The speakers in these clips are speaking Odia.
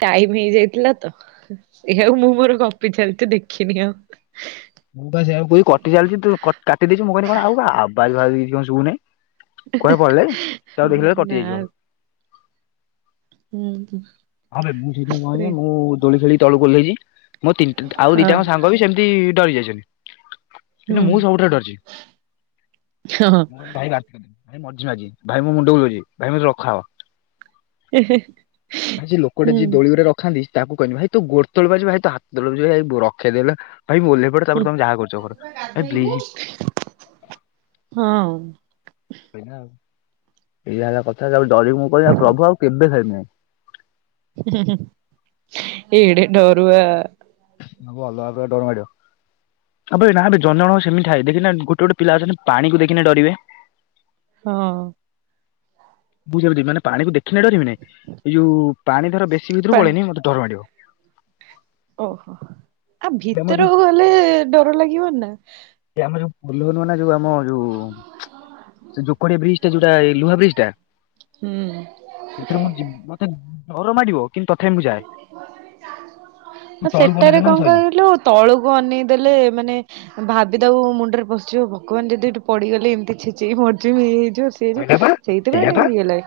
ଟାଇମ ହେଇ ଯାଇଥିଲା ତ ଦେଖିଲା ବେଳକୁ ମୁଁ ମୋର ଗପି ଚାଲି ଦେଖିନି ଆଉ ମୁଁ ବା ସେଇଆକୁ କହୁଛି କଟି ଚାଲିଛି କାଇଁ କିଛି ତ ଶୁଭୁ ନାଇଁ ନା ଯାଇଛି କଲ୍। ହୁଁ। ହଁ ବେ ମୁଁ ସେଇଦିନ କଣ ସେ ହେଇଚି ମୁଁ ଦୋଳି ଖେଳି ତଳକୁ ଓହ୍ଲେଇଚି ମୋ ତିନ ଆଉ ହଁ ଦିଟାକ ସାଙ୍ଗ ବି ସେମିତି ଡରି ଯାଇଛନ୍ତି କିନ୍ତୁ ହୁଁ ମୁଁ ସବୁଠାରୁ ଡରିଚି ହଁ [inaudible] ଭାଇ ଭାଇ ମୁଁ ମରିଯିବି ଆଜି ଭାଇ ମୋ ମୁଣ୍ଡ ବୁଲଉଚି ଭାଇ ମତେ ରଖାଅ। ଏ ହେ। ଆଜି ଲୋକଟା ଯିଏ ଦୋଳିିରେ ରଖାନ୍ତି ତାକୁ କହିଲି ଭାଇ ତୁ ଗୋଡ ତଳେ ପଡୁଚି ଭାଇ ତୋ ହାତ ଧରୁଚି ଭାଇ ରଖେଇଦେଲ। ଭାଇ ମୁଁ ଓହ୍ଲେଇପଡେ ହୁଁ ତାପରେ ତମେ ଯାହା କରୁଚ କର ଭାଇ ପ୍ଲିଜ। ହଁ ସଇଲା ଆଉ ଏଇଆ ହେଲା କଥା ଯାଉଛି ସରି ମୁଁ କହିଲି ପ୍ରଭୁ ଆଉ କେବେ ଖାଇବିନି। [inaudible] ହୁଁ ହୁଁ ଏଡେ ଡରୁଆ। ଭଲ ଭାବରେ ଡର ମାଡିବ ଆବେ ନା ବେ ଜଣ ଜଣଙ୍କର ସେମିତି ଥାଏ ଦେଖିଛୁନା ଗୋଟେ ଗୋଟେ ପିଲା ଅଛନ୍ତି ପାଣିକୁ ଦେଖିନା ଡରିବେ। ହଁ। ବୁ ସେମିତି ମାନେ ପାଣିକୁ ଦେଖ [unintelligible] ଏଇ ଯଉ ପାଣି ଧର ବେଶୀ ପା ଭିତରକୁ ପଳେଇନି ମତେ ଡର ମାଡିବ। ଓହୋ ଆ [inaudible] ତମ ଯୋଉ ଭିତରକୁ ଗଲେ ଡର ଲାଗିବନି ନା [inaudible] ଆମ ଯୋଉ ପୋଲ ନୁଆ ନା ଯୋଉ ଆମ ସେ ଯୋକଡି ବ୍ରିଜ ଟା ଯୋଉଟା ନୁହା ବ୍ରିଜ ଟା ହୁଁ [inaudible] ସତରେ ମ ଜିମ୍ ମତେ ଡର ମାଡିବ କିନ୍ତୁ ତଥାପି ମୁଁ ଯାଏ। [inaudible] ମୁଁ ତଳକୁ ସେଟାରେ ଅନେଇଦେବି ମାନେ କଣ ସଇଲା। କହିଲୁ ତଳକୁ ଅନେଇ ଦେଲେ ମାନେ ଭାବିଦବୁ ମୁଣ୍ଡରେ ପଶିଯିବ ଭଗବାନ ଯଦି ଏଠି ପଡିଗଲି ଏମିତି ଛେଚି ହେଇ ମରିଯିବି। ଯୋଉ ସିଏ ଯୋଉ ସଇଲା ପା ସେଇଥିପାଇ ସେଇଆ ପା ଟିକେ ଇଏ ଲାଗେ।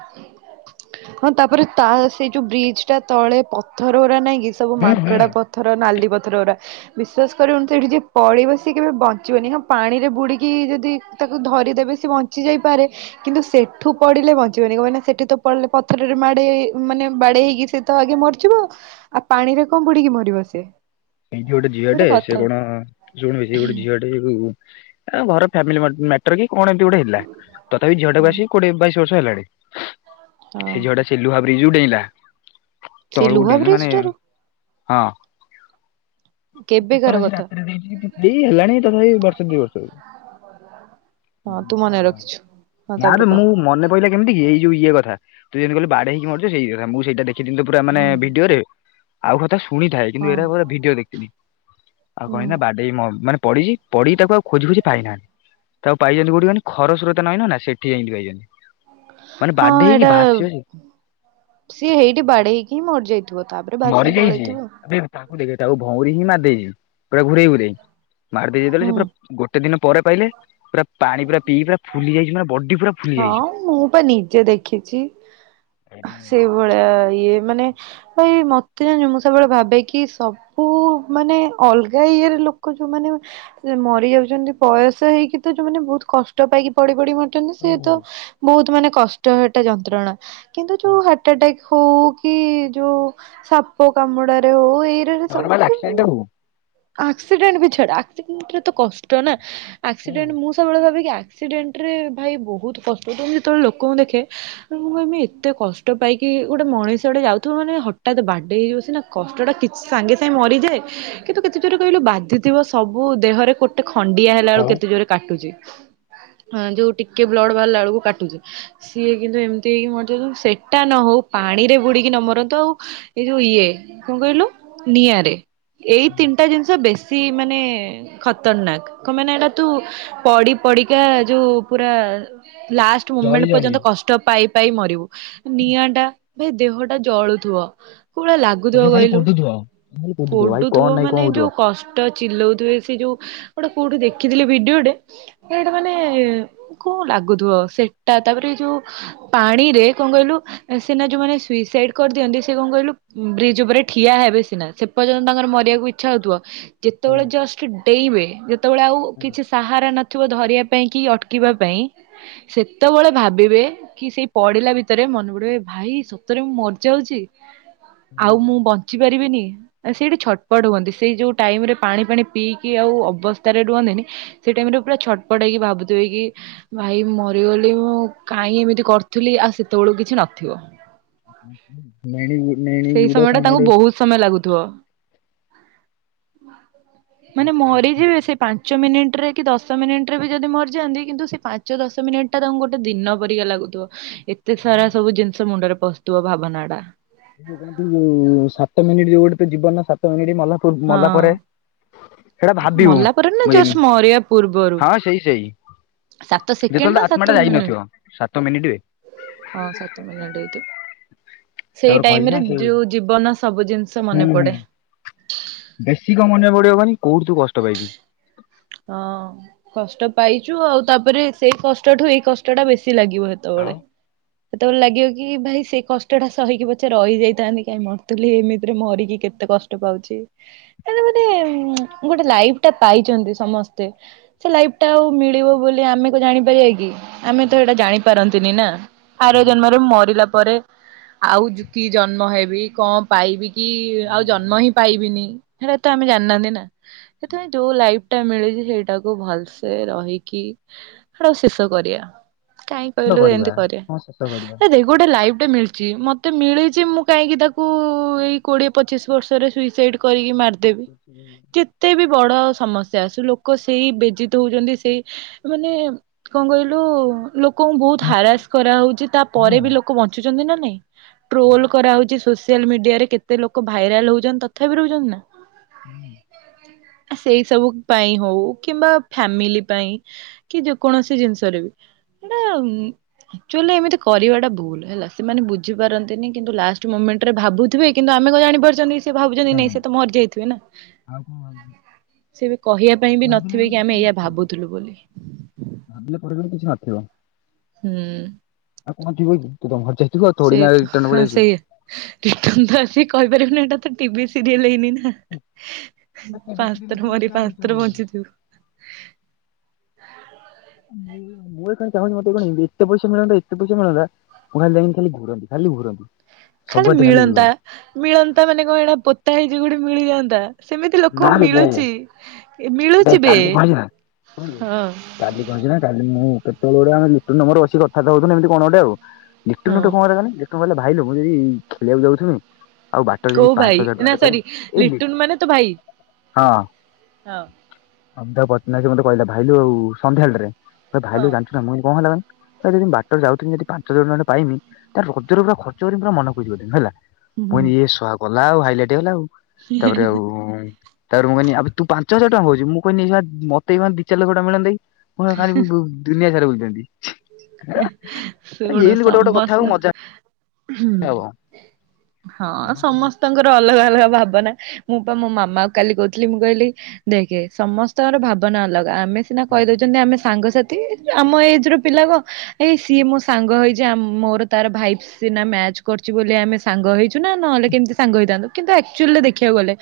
ହଁ ତାପରେ ତା ସେ ଯୋଉ ବ୍ରିଜ ଟା ତଳେ ପଥର ଗରା ନାଇଁକି ଏ ସବୁ ହୁଁ ହୁଁ ମାଙ୍କଡା ପଥର ନାଲି ପ ଥର ଗୁଡା ବିଶ୍ୱାସ କରିବନି ସେଠି ଯିଏ ପଡିବ ସିଏ କେବେ ବଞ୍ଚିବନି ହଁ ପାଣିରେ ବୁଡିକି ଯଦି ତାକୁ ଧରିଦେବେ ସେ ବଞ୍ଚି ଯାଇପାରେ କିନ୍ତୁ ସେଠୁ ପଡିଲେ ବଞ୍ଚିବନି କଣ ପାଇଁ ନାଁ ସେଠି ତ ପଡିଲେ ପଥରରେ ମାଡେଇ ମାନେ ବାଡେଇ ହେଇକି ସେ ତ ଆଗେ ମରିଯିବ ଆଉ ଆଉ ପାଣିରେ କଣ ବୁଡିକି ମରିବ ସେ। ଏଇଟି ଗୋଟେ ଝିଅ ଟେ ସେ କଣ ଶୁଣ ବେ ସିଏ ଗୋଟେ ଝିଅଟେ ଯଉ ତାଙ୍କ ଘର ଫ୍ୟାମିଲି ମ୍ୟାଟର କି କଣ ଏମିତି ଗୋଟେ ହେଇଥିଲା ତଥାପି ଝିଅଟାକୁ ହୁଁ ଆସି କୋଡିଏ, ବାଇଶ ସେ ସାରିଲାଣି। ହଁ ସେ ଝିଅ ଟା ସେ ଲୁହା ବ୍ରିଜରୁ ଡେଇଁଲା ସେଇ ତଳକୁ ଲୁହା ଡେଇଁନି ବ୍ରିଜ ମାନେ ଟାରୁ ହଁ। କେବେକାର କେତେବେଳେ ସେ କଥା ରାତିରେ ଦେଇଛି ଏଇ ହେଲାଣି ତଥାପି ବର୍ଷ ଦି ବର୍ଷ ଉ ହଁ ତୁ ମନେ ରଖିଛୁ ହଁ ନା ତାପରେ ତ କହ ମୁଁ ମନେ ପଇଲା କେମିତି କି ଏଇ ଇଏ କଥା ତୁ ଯେମତି କହିଲୁ ବାଡେଇକି ମାରୁଛ ସେଇ କଥା ମୁଁ ସେଇଟା ଦେଖିଥିଲି ତ ପୁରା ମାନେ ହୁଁ ଭିଡିଓରେ, ଆଉ କଥା ଶୁଣିଥାଏ ହଁ କିନ୍ତ ଏଇଟା ପୁରା ଭିଡିଓ ଦେ ଆଉ କଣ ହୁଁ ନା ବାଡେଇମ ମାନେ ପଡିିଛି ପଢି ତାକୁ ଆଉ ଖୋଜି ଖୋଜି ପାଇନାହାନ୍ତି, ତାକୁ ପାଇଛନ୍ତି କୋଉଠି କହିଲୁ? ଖରସ୍ରୋତା ନଇ ନୁହଁ ନା ସେଠି ଯାଇି ପାଇଛନ୍ତି। ମାନେ ହଁ ବାଡେଇ ହେଇକି ଏଇଟା ଭାସିବ ସେ ସିଏ ହେଇଟି ବାଡେଇ ହେଇକି ହିଁ ମରଯାଇ ଥିବ ତାପରେ ବାଛିକି ପଳେଇଥିବ। ମୁଁ ଦେଖି ତାକୁ ଭଉଁରୀ ହିଁ ମାର ଦେଇଛିି। ପୁରା ଘୁରେଇ ଘୁରେଇ ମାରିଦେଇଛି ଯେତେ ବେଳେ ହୁଁ ସେ ପୁରା ଗୋଟେ ଦିନ ପରେ କହିଲେ। ମାନେ ବଡି ପୁରା ଫୁଲି ଯାଇଛି। ହଁ ମୁଁ ତ ନିଜେ ଦେଖଚି ସେଇଭଳିଆ ତ ଇଏ ମାନେ ଭାଇ ମତେ ଜାନଚୁ ମୁଁ ସବୁବେଳେ ଭାବେ କି ସବୁ ମାନେ ଅଲଗା ଇଏରେ ଲୋକ ଯୋଉମାନେ ମରିଯାଉଚନ୍ତି ବୟସ ତ ହେଇକି ତ ଯଉମାନେ ବହୁତ କଷ୍ଟ ପାଇକି ପଡି ପଡି ମର କିନ୍ତୁ ସେ ତ ବହୁତ ମାନେ କଷ୍ଟ ହେଟା ଯନ୍ତ୍ରଣା। କିନ୍ତୁ ଯୋଉ ହାର୍ଟଟାକ ହଉ କି ଯୋଉ ସାପ କାମୁଡାରେ ହଉ ଏ ନର୍ମାଲ ଆକ୍ସିଡେଣ୍ଟ ଉ। ଆକ୍ସିଡେଣ୍ଟ ବି ଛାଡ ଆକ୍ସିଡେଣ୍ଟ ରେ ତ କଷ୍ଟ ନା ଆକ୍ସିଡେଣ୍ଟ ମୁଁ ସବୁବେଳେ ଭାବେକି ଆ ଆକ୍ସିଡେଣ୍ଟ ରେ ଭାଇ ବହୁତ କଷ୍ଟ ହେଉଥିବ ମୁଁ ଯେତେବେଳେ ଲୋକଙ୍କୁ ଦେଖେ ମୁଁ କହିମି ଏତେ କଷ୍ଟ ପାଇକି ଗୋଟେ ମଣିଷଟେ ଯାଉଥିବ ମାନେ ହଠାତ୍ ବାଡ଼େଇ ହେଇଯିବ ସିନା କଷ୍ଟଟା କିଛ ସାଙ୍ଗେ ସାଙ୍ଗେ ମରିଯାଏ କିନ୍ତୁ କେତେ ଜୋରରେ କହିଲୁ ବାଧିଥିବ ସବୁ ଦେହରେ ଗୋଟେ ଖଣ୍ଡିଆ ହେଲା ଆଉ ବେଳକୁ କେତେ ଜୋରେ କାଟୁଚି। ହଁ ଯୋଉ ଟିକେ ବ୍ଲଡ଼ ବାହାରିଲା ବେଳକୁ କାଟୁଚି, ସିଏ କିନ୍ତୁ ଏମିତି ହେଇକି ମରି ଯାଉଛନ୍ତି ସେଟା ନ ହଉ ପାଣିରେ ବୁଡିକି ନ ମରନ୍ତୁ ଆଉ ଏଇ ଯୋଉ ଇଏ କଁ କହିଲୁ ନିଆଁରେ ଏଇ ତିନଟା ଜିନିଷ ବେଶ୍ ସି ମାନେ ଖତରନାକ କ ମେନେ ହେଲା ତୁ ପଡି ପଡିକା ଯୋଉ ପୁରା ଲାଷ୍ଟ ଜଳି ମୁମେଣ୍ଟ ଜଳି ପର୍ଯ୍ୟନ୍ତ କଷ୍ଟ ପାଇ ପାଇ ମରିବୁ ନିଆଁ ଟା ଭାଇ ଦେହଟା ଜଳୁଥିବ। କୋଉ ଭଳିଆ ଲାଗୁଥିବ ତୋତେ ଖାଲି ପୋଡୁଥିବ ଭାରି ପୋଡୁଥିବ ଭାଇ ତୁ କଣ ନାଇଁ କଣ ମାନେ ହଉଥିବ। ଯୋଉ କଷ୍ଟ ଅ ଚିଲଉଥିବେ ସେ ଯୋଉ ଗୋଟେ କୋଉଠି ଦେଖିଥିଲେ ଭିଡିଓଟେ ସେଇଟା ମାନେ କଣ ଲାଗୁଥିବ ସେଟା ତାପରେ ଏ ଯୋଉ ପାଣି ରେ କଣ କହିଲୁ ସିନା ଯୋଉମାନେ ସୁଇସାଇଡ କରିଦିଅନ୍ତି ସେ କଣ କହିଲୁ ବ୍ରିଜ ଉପରେ ଠିଆ ହେବେ ସିନା ସେ ପର୍ଯ୍ୟନ୍ତ ତାଙ୍କର ମ କରିବାକୁ ଇଚ୍ଛା ହଉଥିବ। ଯେତେବେଳେ ଜଷ୍ଟ ଡେଇଁ ବେ ଜଉ। ସେତେବେଳେ ଆଉ କିଛି ସାହାରା ନ ଥିବ ଧରିବା ପାଇଁ କି ଅଟକିବା ପାଇଁ ସେତେବେଳେ ଭାବିବେ କି ସେଇ ପଡିଲା ଭିତରେ ମନେ ପଡିବ ଭାଇ ସତରେ ମୁଁ ମରିଯାଉଛି ଆଉ ମୁଁ ବଞ୍ଚି ପାରିବିନି ସେଇଠି ଛ ଛଟପଟ ହୁଅନ୍ତି ସେଇ ଯୋଉ ଟାଇମ ରେ ପାଣି ପାଣି ପିଇକି ଆଉ ଅବସ୍ଥାରେ ରୁହନ୍ତିନି ସେ ଟାଇମ ରେ ପୁରା ଛଟପଟ ହେଇକି ଭାବୁଥିବେ କି ଭାଇ ମରିଗଲି ମୁଁ କାହିଁ ଏମିତି କରୁଥିଲି ଆଉ ସେତେବେଳକୁ କିଛି ନଥିବ। ନଣି ସେଇ ସମୟ ଟା ତାଙ୍କୁ ବହୁତ ସମୟ ଲାଗୁଥିବ। [inaudible] ମାନେ ମରିଯିବେ ସେ ପାଞ୍ଚ ମିନିଟ ଟ୍ରେ କି ଦଶ ମିନିଟ ରେ ବି ଯଦି ମରିଯାଆନ୍ତି କିନ୍ତୁ ସେ ପାଞ୍ଚ ଦଶ ମିନିଟ୍ ଟା ତାଙ୍କୁ ଗୋଟେ ଦିନ ପରିକା ଲାଗୁଥିବ। ଏତେ ସାରା ସବୁ ଜିନିଷ ମୁଣ୍ଡରେ ପସ୍ତୁବ ଭାବନା ଟା। କଣ ସାତ ମିନିଟ ଯୋଉ ଗୋଟେ ତ ଯିବନର ସ [unintelligible] ଏଠି ମାଳ ପୂର୍ବ ହଁ ମଲା ପରେ ସେଇଟା ଭାବିବୁ ମଲା ପରେ ନା ଜଷ୍ଟ ମରିବା ପୂର୍ବରୁ ହଁ ସେଇ ସେଇ ସାତ ସେକେଣ୍ଡ ଯେତେବେଳେ ନା ତ ଆତ୍ମା ଟା ସାତ ଯାଇନଥିବ ସାତ ରେ ମିନିଟ ହଁ ସାତ ମିନିଇ ସେଇ ତାପରେ କଣ ହେଇଛି ଟାଇରେ ନା ଯୋଉ ସେ ଜୀବନ ସବୁ ଜିନିଷ ମନେ ହୁଁ ହୁଁ ପଡେ ବେଶୀ କ ମନେ ପଡିବବାନି କୋଉଠି ତୁ କଷ୍ଟ ପାଇଛୁ ହଁ କଷ୍ଟ ପାଇଛୁ ଆଉ ତାପରେ ସେଇ କଷ୍ଟଠୁ ଏଇ କଷ୍ଟ ଟା ବେଶୀ ଲାଗିବ ସେତେବେଳେ ଆଉ ସେତେବେଳେ ଲାଗିବ କି ଭାଇ ସେ କଷ୍ଟଟା ସହିକି ପଛେ ରହିଯାଇଥାନ୍ତି କାଇହିଁ ମରୁଥିଲି ଏମିତିରେ ମରିକି କେତେ କଷ୍ଟ ପାଉଛି କ ମାନେ ଗୋଟେ ଲାଇଫ ଟା ପାଇଛନ୍ତି ସମସ୍ତେ ସେ ଲାଇଫ ଟା ଆଉ ମିଳିବ ବୋଲି ଆମେ ତ ଜାଣିପାରିବା କି? ଆମେ ତ ନା ଏଇଟା ଜାଣିପାରନ୍ତିୁ। ତିନି ନା ଆର ନା ଜନ୍ମରୁ ମରିଲା ପରେ ଆଉ କି ଜନ୍ମ ହେବି କଣ ପାଇବି କି ଆଉ କଣ ଜନ୍ମ ପାଇବୁ? ମୁଁ ହିଁ ପାଇବିନି ହେଡ ଏ ତ ଆମେ ଜନାନ୍ତି ନା। ସେ ତମେ ଯୋଉ ଲାଇଫ ଟା ମିଳିଛି ସେଇଟାକୁ ଭଲସେ ରହିକି ଆଡ ଶେଷ କରିବା। କାଇହିଁ ଶେଷ କହିଲୁ କରିବା ଏମତି ହଁ ଶେଷ ହଁ। କରିବା ଦେଖ ଗୋଟେ ଲାଇଭ ମତେ ମିଳିଛି ମୁଁ କାହିଁକି ତାକୁ ଏଇ କୋଡିଏ ପଚିଶ ବର୍ଷରେ ସୁଇସାଇଡ କରିକି ମାରି ଦେବି ଯେତେ ବି ବଡ ସମସ୍ୟା ଆସୁ ଲୋକ ସେଇ ବେଜିତ ହଉଛନ୍ତି ସେଇ ମାନେ କଣ କହିଲୁ ଲୋ ଲୋକଙ୍କୁ ବହୁତ ହାରାସ କରାହଉଛି ତାପରେ ବି ଆଉ ଲୋକ ବଞ୍ଚୁଛନ୍ତି ନା ନା ନାଇଁ ଟ୍ରୋଲ କରାହେଉଛି ସ ସୋସିଆଲ ମିଡିଆରେ କେତେ ଲୋକ ଭାଇରାଲ ହେଉଛନ୍ତି ତଥାପି ରହୁଛନ୍ତି ନା ହୁଁ ସେଇ ସବୁ ପାଇଁ ହଉ କିମ୍ବା ଫ୍ୟାମିଲି ପାଇଁ କି, ଯେକୌଣସି ଜିନିଷରେ ବି, ସେଟା ମଁ ଆକ୍ଚୁଆଲି ଏମିତି କରିବାଟା ଭୁଲ ହେଲା। ସେମାନେ ବୁଝିପାରନ୍ତିନି, କିନ୍ତୁ ଲାଷ୍ଟ ମୁମେଣ୍ଟ୍‌ରେ ଭାବୁଥିବେ। କିନ୍ତୁ ଆମେ କଣ ଜାଣିପାରୁଛନ୍ତି? ସେ ଭାବୁଛନ୍ତି ନାଇଁ ସେ ତ ମରିଯାଇଥିବେ ନା ଆଉ କଣ ଭାବୁଛୁ ସେବି କହିବା ପାଇଁ ବି ଭାବିଲା ନଥିବେ ବେଳକୁ କି କିଛି ଆମେ ବି ଏଇଆ ନଥିବ। ଭାବୁଥିଲୁ ବୋଲି ହ [unintelligible] ହୁଁ। ଆଉ କଣ ଯିବ କି ତମ ଘର ଯାଇ [unintelligible] ସେଇ ତ ହଁ ସେଇଆ ରିଟନ୍ ତ ଆସିକି କହିପାରିବୁନି ଏଇଟା ତ ଟିଭି ସିରିୟଲ୍ ହେଇନି ନା ପାଁସ୍ତ୍ର୍ର ମରି ପାଁସ୍ତ୍ର୍ର ବଞ୍ଚିଥିବୁ ଆ [inaudible] ମୁଁ ଏ କଣ ଚାହୁଁଛି, ମତେ କଣ କି ଏତେ ପଇସା ମିଳନ୍ତା ଏତେ ପଇସା ମିଳନ୍ତା, ମୁଁ ଖାଲି ଯାଇି ଖାଲି ଘୁରନ୍ତି ଖାଲି ଘୁରନ୍ତି। ଖାଲି ସବୁଆଡେ ମିଳନ୍ତା, ବୁଲନ୍ତି। ମିଳନ୍ତା ମାନେ କଣ ଏଇଟା ପୋତା ହେଇଛି ଗୁଡେ ମିଳି ଯାଆନ୍ତା ସେମିତି ନା ଲୋକଙ୍କୁ ବେ ଦେଖେ ମିଳୁଛି, ଦେଖେ ମିଳୁଛି ବେ କାଲି କଣ ହେଇଛି ନା ଶୁଣିବେ ହଁ। ପୋଟଳରେ [unintelligible] ଆମେ ମିଟୁନ ମୋର ବସି କଥାବାର୍ତ୍ତା ହଉଥିଲୁ ଏମିତି କଣ ଗୋଟେ ଆଉ ହଁ। ନିଟୁନଟା କମର [unintelligible] କେଜାଣି ତୁ ଭଲ ଭାଇଲୋ ମୁଁ ଯଦି ଖେଳିବାକୁ ଯାଉଛୁନି କୋଉ ଭାଇ ନା ସରି ଲି ଲିଟୁନ ମାନେ ତୋ ଭାଇ ହଁ ଅବଧ ପଦ୍ନାଜୀ ମତେ କହିଲା ଭାଇଲୁ ସନ୍ଧ୍ୟା ବେଳ ଠାରେ ହଁ। ଭାଇଲୁ ଜାଣିଛୁ ନା ମୁଇଁ କଣ ହେଲା। [unintelligible] ଏ ଯଦି ମୁଁ ବାଟରେ ଯାଉଥିବି ଯଦି ପାଞ୍ଚ ହଜାର ଖଣ୍ଡେ ପାଇମି ତାରେ ରଜରେ ପୁରା ଖର୍ଚ୍ଚ କରିି ପୁରା ମନ ଖୁସି କରି ଦେବି ହେଲା। ମଣି ସ ଆ [unintelligible] କଲା ଆଉ ହାଇଲାଇଟ୍ ହେଲା ଆଉ ହେଁ ହେଁ ତାପରେ ଆଉ ହେଁ ତାପରେ ମୁଁ କହିନି ଆବେ ତୁ ପାଞ୍ଚ ହଜାର ଟଙ୍କା କହୁଛୁ ମୁଁ କହିନି ସ ମତେ ଏଖ [unintelligible] ଏଇ ଦି ଚାରି ଲକ୍ଷ ଟଙ୍କା ମିଳନ୍ତାକି [unintelligible] ଖାଲି ମୁଁ ବୁ ଦୁନିଆ ସାରା ବୁଲୁଛି। [inaudible] ଶୁଣୁ ଗୋଟେ ଗୋଟେ କଥା ସମସ୍ତ କୁ ମଜା ହୁଁ। ହବ। ସମସ୍ତଙ୍କର ଅଲଗା। ଭାବନା ମୁଁ ପା ମୋ ମାମା କାଲି କହୁଥିଲି ମୁଁ କହିଲି ଦେଖେ ସମସ୍ତଙ୍କର ଭାବନା ଅଲଗା ଆମେ ସିନା କହିଦଉଛନ୍ତି ଆମେ ସାଙ୍ଗସାଥି ଆମ ଏଜର ପିଲା କଣ ଏଇ ସିଏ ମୋ ସାଙ୍ଗ ହେଇଛି ମୋର ତାର ଭାଇବ ସିନା ମ୍ୟାଚ କରିଛି ବୋଲି ଆମେ ସାଙ୍ଗ ହେଇଛୁ ନା ନହେଲେ କେମିତି ସାଙ୍ଗ ହେଇଥାନ୍ତୁ କିନ୍ତୁ ଏକ୍ଚ୍ୟଆଲ ଦେଖିବାକୁ ଗଲେ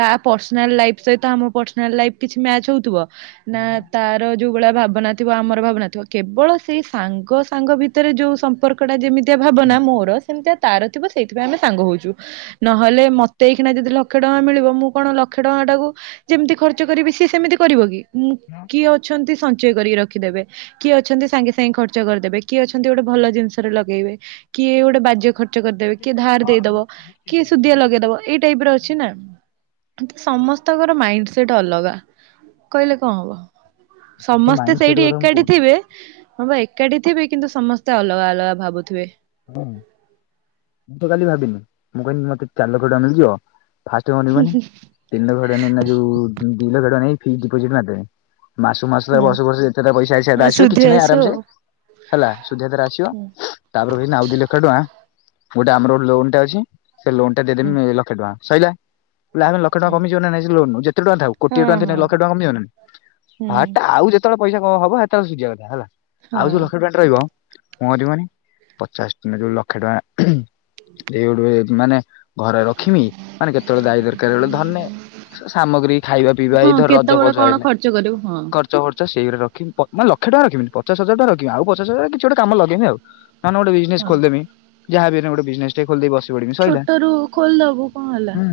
ତା ପର୍ସନାଲ ଲାଇଫ ସହିତ ଆମ ପର୍ସନାଲ ଲାଇଫ କିଛି ମ୍ୟାଚ ହଉଥିବ? ନା ତାର ଯୋଉ ଭଳିଆ ଭାବନା ଥିବ ଆମର ଭାବନା ଥିବ। କେବଳ ସେଇ ସାଙ୍ଗ ସାଙ୍ଗ ଭିତରେ ଯୋଉ ସମ୍ପର୍କ ଆପଣ ଯେମିତିଆ ଭାବନା ମୋର ସେମିତିଆ ତାର ଥିବ ସେଇଥିାଇଁ ଆମେ ସାଙ୍ଗ ହଉଛୁ। ନହେଲେ ମତେ ସେଇଖଣା ଯଦି ଲକ୍ଷେ ଟଙ୍କା ମିଳିବ ମୁଁ କଣ ଲକ୍ଷେ ଟଙ୍କା ଟାକୁ ଯେମିତି ଖର୍ଚ୍ଚ କରିବି ସିଏ ସେମିତି କରିବ କି? ହୁଁ କିଏ ଅଛନ୍ତି ସଞ୍ଚୟ କରି ରଖିଦେବେ। କିଏ ଅଛନ୍ତି ସାଙ୍ଗେ ସାଙ୍ଗେ ଖର୍ଚ କରିଦେବେ କିଏ ଅଛନ୍ତି ଗୋଟେ ଭଲ ଜିନିଷରେ ଲଗେଇବେ କିଏ ଗୋଟେ ବାଜେ ଖର୍ଚ୍ଚ ଖର୍ଚ୍ଚ କରିଦେବେ, କିଏ ଧାର ଦେଇଦବ, କିଏ ଶୁଦ୍ଧିଆ ଲଗେଇଦବ ଏଇ ଟାଇପ ର ଅଛି ନା। କିନ୍ତୁ ସମସ୍ତଙ୍କର ମାଇଣ୍ଡ ସେଟ ଅଲଗା କହିଲେ କଣ ହବ? ତ ସମସ୍ତେ ମାଇଣ୍ଡ ସେଟ୍ ସେଇଠି କଥା ମୁଁ କହୁଛି ଏକାଠି ହଁ ବା ଏକାଠି ଥିବେ କିନ୍ତୁ ସମସ୍ତେ ଅଲଗା ଅଲଗା ଭାବୁଥିବେ ହଁ ମୁଁ ତ କାଲି ଭାବିନି ମୁଁ କହିଲି ମତେ ଚାରି ଲକ୍ଷ ଟଙ୍କା ମିଳିଯିବ। ଫାର୍ଷ୍ଟ କଣ କରିବି କହନି ତିନି ଲକ୍ଷ ଟଙ୍କା ଦେଇକି ନା ଯଉ [unintelligible] ଦି ଲକ୍ଷ ଟଙ୍କା ଆଣି ଫିକ୍ସ ଡିପୋଜିଟ୍ ମାରିଦେ ମାସ କୁ ମାସ ତ ବର୍ଷ ହଁ ବର୍ଷ ଯେତେଟା ପଇସା ଆସିଆ କଥା ଆସିବ ସୁଧି କିଛି ନାହିଁ ଆସିବ ଆରାମସେ ଆଉ। ହେଲା ଶୁଦ୍ଧ ଧୀରେ ଧୀରେ ଆସିବତା ତା ଦେନ୍ ଆଉ ଦି ଲକ୍ଷ ଟଙ୍କା ଗୋଟେ ଆମର ଗୋଟେ ଲୋନ ଟେ ଅଛି। ସେ ଲୋନ୍ ଟା ହୁଁ ଦେଇଦେମି ଲକ୍ଷେ ଟଙ୍କା ସଇଲା। ଆମେ ଲକ୍ଷ ଟଙ୍କା ହୁଁ। ହୁଁ କମିିବ ଯିବ ନା ନାଇଁ ଲୋନ ଯେତେ ଟଙ୍କା ଥାଉ କୋଟିଏ ହଁ ଟଙ୍କା ହଁ। ଲକ୍ଷ ଟଙ୍କା କମଯିବନା ହୁଁ ହାଟା ଆଉ ଯେତଅଳ ପଇସା କଓଁ ହବ ହେତଏଳେ ସୁଝିବା କଥା ହେଲା। ଆଉ ଯୋଉ ହଁ। ଲକ୍ଷେ ଟଙ୍କାଟି ରହିବ [unintelligible] ପଚାଶ ଟଙ୍କା ଯୋଉ ଲକ୍ଷେ ଟଙ୍କା ଏଉଡୁ ଏ [unintelligible] ମାନେ ଘରେ ରଖମି ମାନେ କେତେବେଳେ ଦାୟ ଦରକାର ବେଳେ ଧନେ ସା ସାମଗ୍ରୀ ଖାଇବା ପିଇବା ଏଇ ହଁ ଧର ରଜ କେତେବେଳେ ଫଜ କଣ ହେଲେ ଖର୍ଚ୍ଚ କରିବୁ ହଁ ଖର୍ଚ୍ଚ ଫର୍ଚ ସେଇଗୁଡା ରଖମି ପ ମାନେ ଲକ୍ଷେ ଟଙ୍କା ରଖିବିନି, ପଚାଶ ହଜାର ଟଙ୍କା ରଖିବି ଆଉ ପଚାଶ ହଜାର ଟଙ୍କା କିଛି ଗୋଟେ କାମରେ ଲଗାଇବି ଆଉ ତାନେ ଗୋଟେ ବିଜନେସ୍ ହଁ। ଖୋଲଦେମି। ଯାହା ବି ହେନେ ଗୋଟେ ବିଜନେସ୍ ଟେ ଖୋଲିଦେଇ ବସ ଛୋଟ ରୁ ଖୋଲିଦବୁ କଣ ହେଲା। ହୁଁ।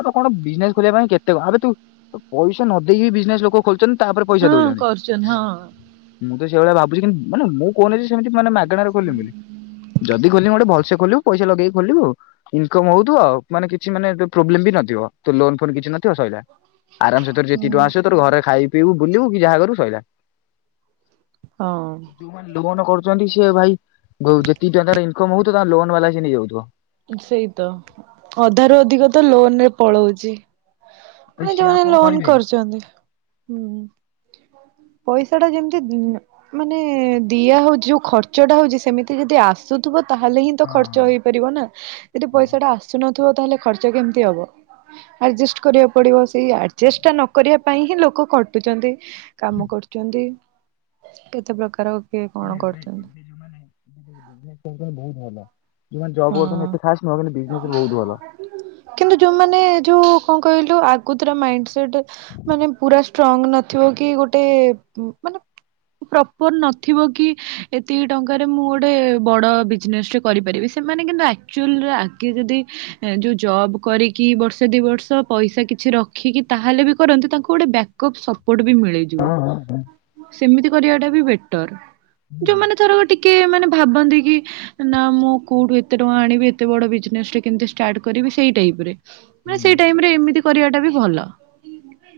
ଆବେ କଣ ବିଜନେସ୍ ଖୋଲିବା ପାଇଁ କେତେ କଣ ଆବେ ତୁ ତୁ ପଇସା ନ ଦେଇକି ବିଜନେସ୍ ଲୋକ ଖୋଲୁଚନ୍ତି। ହଁ କରୁଚନି ହଁ ଯଦି ସେ ଭଳିଆ ଭାବୁଚି କିନ୍ ମାନେ ମୁଁ କହୁନି ଯେ ସେମିତି ମାନେ ମା ମାଗଣାରେ ଖୋଲିମି ବୋଲି ଯଦି ଖୋଲିମି ଗୋଟେ ଭଲସେ ଖୋଲିବୁ ପଇସା ଲଗେଇକି ଖୋଲିବୁ, ଇନକମ୍ ହଉଥୁବ, ଆଉ ମାନେ କିଛି ମାନେ ଯୋଉ ପ୍ରୋବ୍ଲେମ୍ ବି ନଥିବ, ତୋ ଲୋନ୍ ଫୋନ କିଛି ନଥିବ ସଇଲା। ଆରାମସେ ତୋର ଯେତିକି ହୁଁ ଟଙ୍କା ଆସିବ ତୋର ଘରେ ଖାଇ ତୁ ୟୁ ବୁଲିବୁକି ଯାହା କରିବୁ ସଇଲା। ହଁ ଯୋଉ ମାନେ ଲୋନ୍ କର ଜଣ୍ଡିସ ଏ ଭାଇ ଗୋଉ ଯେତିକି ଟଙ୍କାରେ ଇନ୍ କମ ହଉଥୁବ ତାଙ୍କ ଲୋନ୍ ବାଲା ଆସିକି ନେଇଯାଉଥୁବ। ସେଇତ ଅଧାରୁୁ ଅଧିକ ତ ଲୋନ୍ ରେ ପଳଉଚି। ଭାଇ ମାନେ ସିଏ ଆଉ ଯୋଉମାନେ କଣ ଲୋନ୍ କରିବେ କି? କରିଚନ୍ତି, ହୁଁ ପଇସା ଟା ଯେମିତି ଉଁ, ମାନେ ଦିଆ ହଉଚି ଯୋଉ ଖର୍ଚ୍ଚ ଟା ହଉଚି ସେମିତି ଯଦି ଆସୁଥୁବ ତାହେଲେ ହିଁ ତ ହଁ ଖର୍ଚ୍ଚ ହଁ ହେଇପାରିବ ନା। ଯଦି ହଁ ପଇସା ଟା ଆସୁନ ଥିବ ତାହାଲେ ଖର୍ଚ୍ଚ କେମତି ହବ, ଆଡଜେଷ୍ଟ କରିବାକୁ ପଡିବ ସେଇ ଆଉ ଆଡ଼ଜେଷ୍ଟ ଟା ନ କରିବା ପାଇଁ ହିଁ ଲୋକ ଖଟୁଚନ୍ତି କାମ କରୁଚନ୍ତି। କେତେ ପ୍ରକାର କିଏ କଣ କିନ୍ତୁ ଏବେ କରୁଛନ୍ତି ଏବେ ଯୋଉମାନେ [unintelligible] ବୋହୁତ ଭଲ। ଯୋଉମାନେ ଜବ୍ ହଁ କରୁଛନ୍ତି ଏତେ ଖାସ୍ ନୁହଁ କିନ୍ତୁ ବିଜନେସରେ ବହୁତ ଭଲ। କିନ୍ତୁ ଯୋଉମାନେ ଯୋଉ କଣ କହିଲୁ ଆଗୁ ତୁରା ମାଇଣ୍ଡସ୍ ସେଟ ମାନେ ପୁରା ଷ୍ଟ୍ରଙ୍ଗ ନଥିବ କି ଗୋଟେ ଉଁ, ମାନେ ପ୍ରପର୍ ନଥିବ କି ଏତିକି ଟଙ୍କାରେ ମୁଁ ଗୋଟେ ବଡ ବିଜନେସ୍ ଟେ କରିପାରିବି ସେମାନେ କିନ୍ତୁ ଆକ୍ଚୁଲ ର ଆଗେ ଯଦି ଏ-ଯୋଉ ଜବ୍ କରିକି ବର୍ଷେ ଦି ବର୍ଷ ପଇସା କିଛି ରଖିକି ତାହେଲେ ବି କରନ୍ତୁ ତାଙ୍କୁ ଗୋଟେ ବ୍ୟାକଅପ୍ ସ ଟ ବି ହଁ ମିଳିଯିବ, ହଁ ହଁ। ସେମିତି କରିବାଟା ବି ବେଟର୍। ଯୋଉମାନେ ଥର ଗୋଟେ କିଏ ମାନେ ଭାବନ୍ତି କି ଏ ନା ମୁଁ କୋଉଠୁ ଏତେ ଟଙ୍କା ଆଣିବି ଏତେ ବଡ ବିଜନେସଟେ କେମିତି ଷ୍ଟାର୍ଟ କରିବି ସେଇ ଟାଇପ ରେ। ମାନେ ସେଇ ଟାଇମ ରେ ଏମିତି। କରିବାଟା ବି ଭଲ।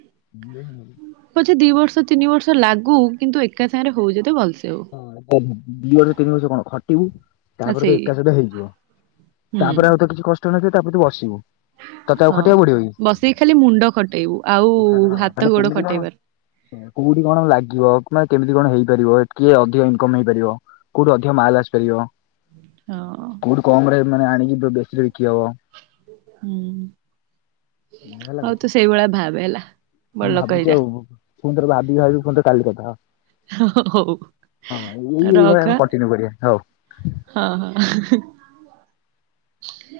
[unintelligible] ଛେ ଦି ବର୍ଷ ତିନି ବର୍ଷ ଲାଗୁ କିନ୍ତୁ ଏକା ସାଙ୍ଗରେ ହଉ ଯଦି ଭଲ ସେ ହଁ ତ ଦି ବର୍ଷ ତିନି ବର୍ଷ କଣ ଖଟିବୁ। ଆ ତାପରେ ତ ସେଇ ଏକାସଇତ ହେଇଯିବ ହୁଁ ତାପରେ ଆଉ ତ କିଛି କଷ୍ଟ [unintelligible] ନଥିବେ ତାପରେ ତୁ ବସିବୁ। ତତେ ଆଉ ହଁ ଖଟିବାକୁ ପଡିବ କି? ବସିକି ଖାଲି ମୁଣ୍ଡ ଖଟେଇବୁ ଆଉ ହାତ ମାନେ ଗୋଡ କେମିତି କଣ ଖଟେଇବାର କୋଉଠି କଣ ଲାଗିବ ମାନେ କେମତି? କଣ ହେଇପାରିବ କିଏ ଅଧିକ ଇନକମ ହେଇପାରିବ କୋଉଠି ଅଧିକ ମାଲ ଆସିପାରିବ ହଁ କୋଉଠି କମରେ ମାନେ ଆଣିକି ବେଶୀରେ ବିକି ହବ ହୁଁ ଇଆ ହେଲା ହଉ କଥା। ତୁ ସେଇଭଳିଆ ଭାବେ ହେଲା ହଁ ବଡ ମୁଁ ଲୋକ ଭାବୁଛି ହେଇଯା ଆଉ ପୁଣି ଥରେ ଭା ଭାବି ବି ପୁଣି ତ କାଲି କାଥା ହବା। ହ ହ ହଉ ହଁ ଏଇ ର ଖ ଏଇଭଳିଆ ଆମେ କଣ୍ଟିନ୍ୟୁ କରିବା ହଉ। ଏଁ ହଁ ହଁ।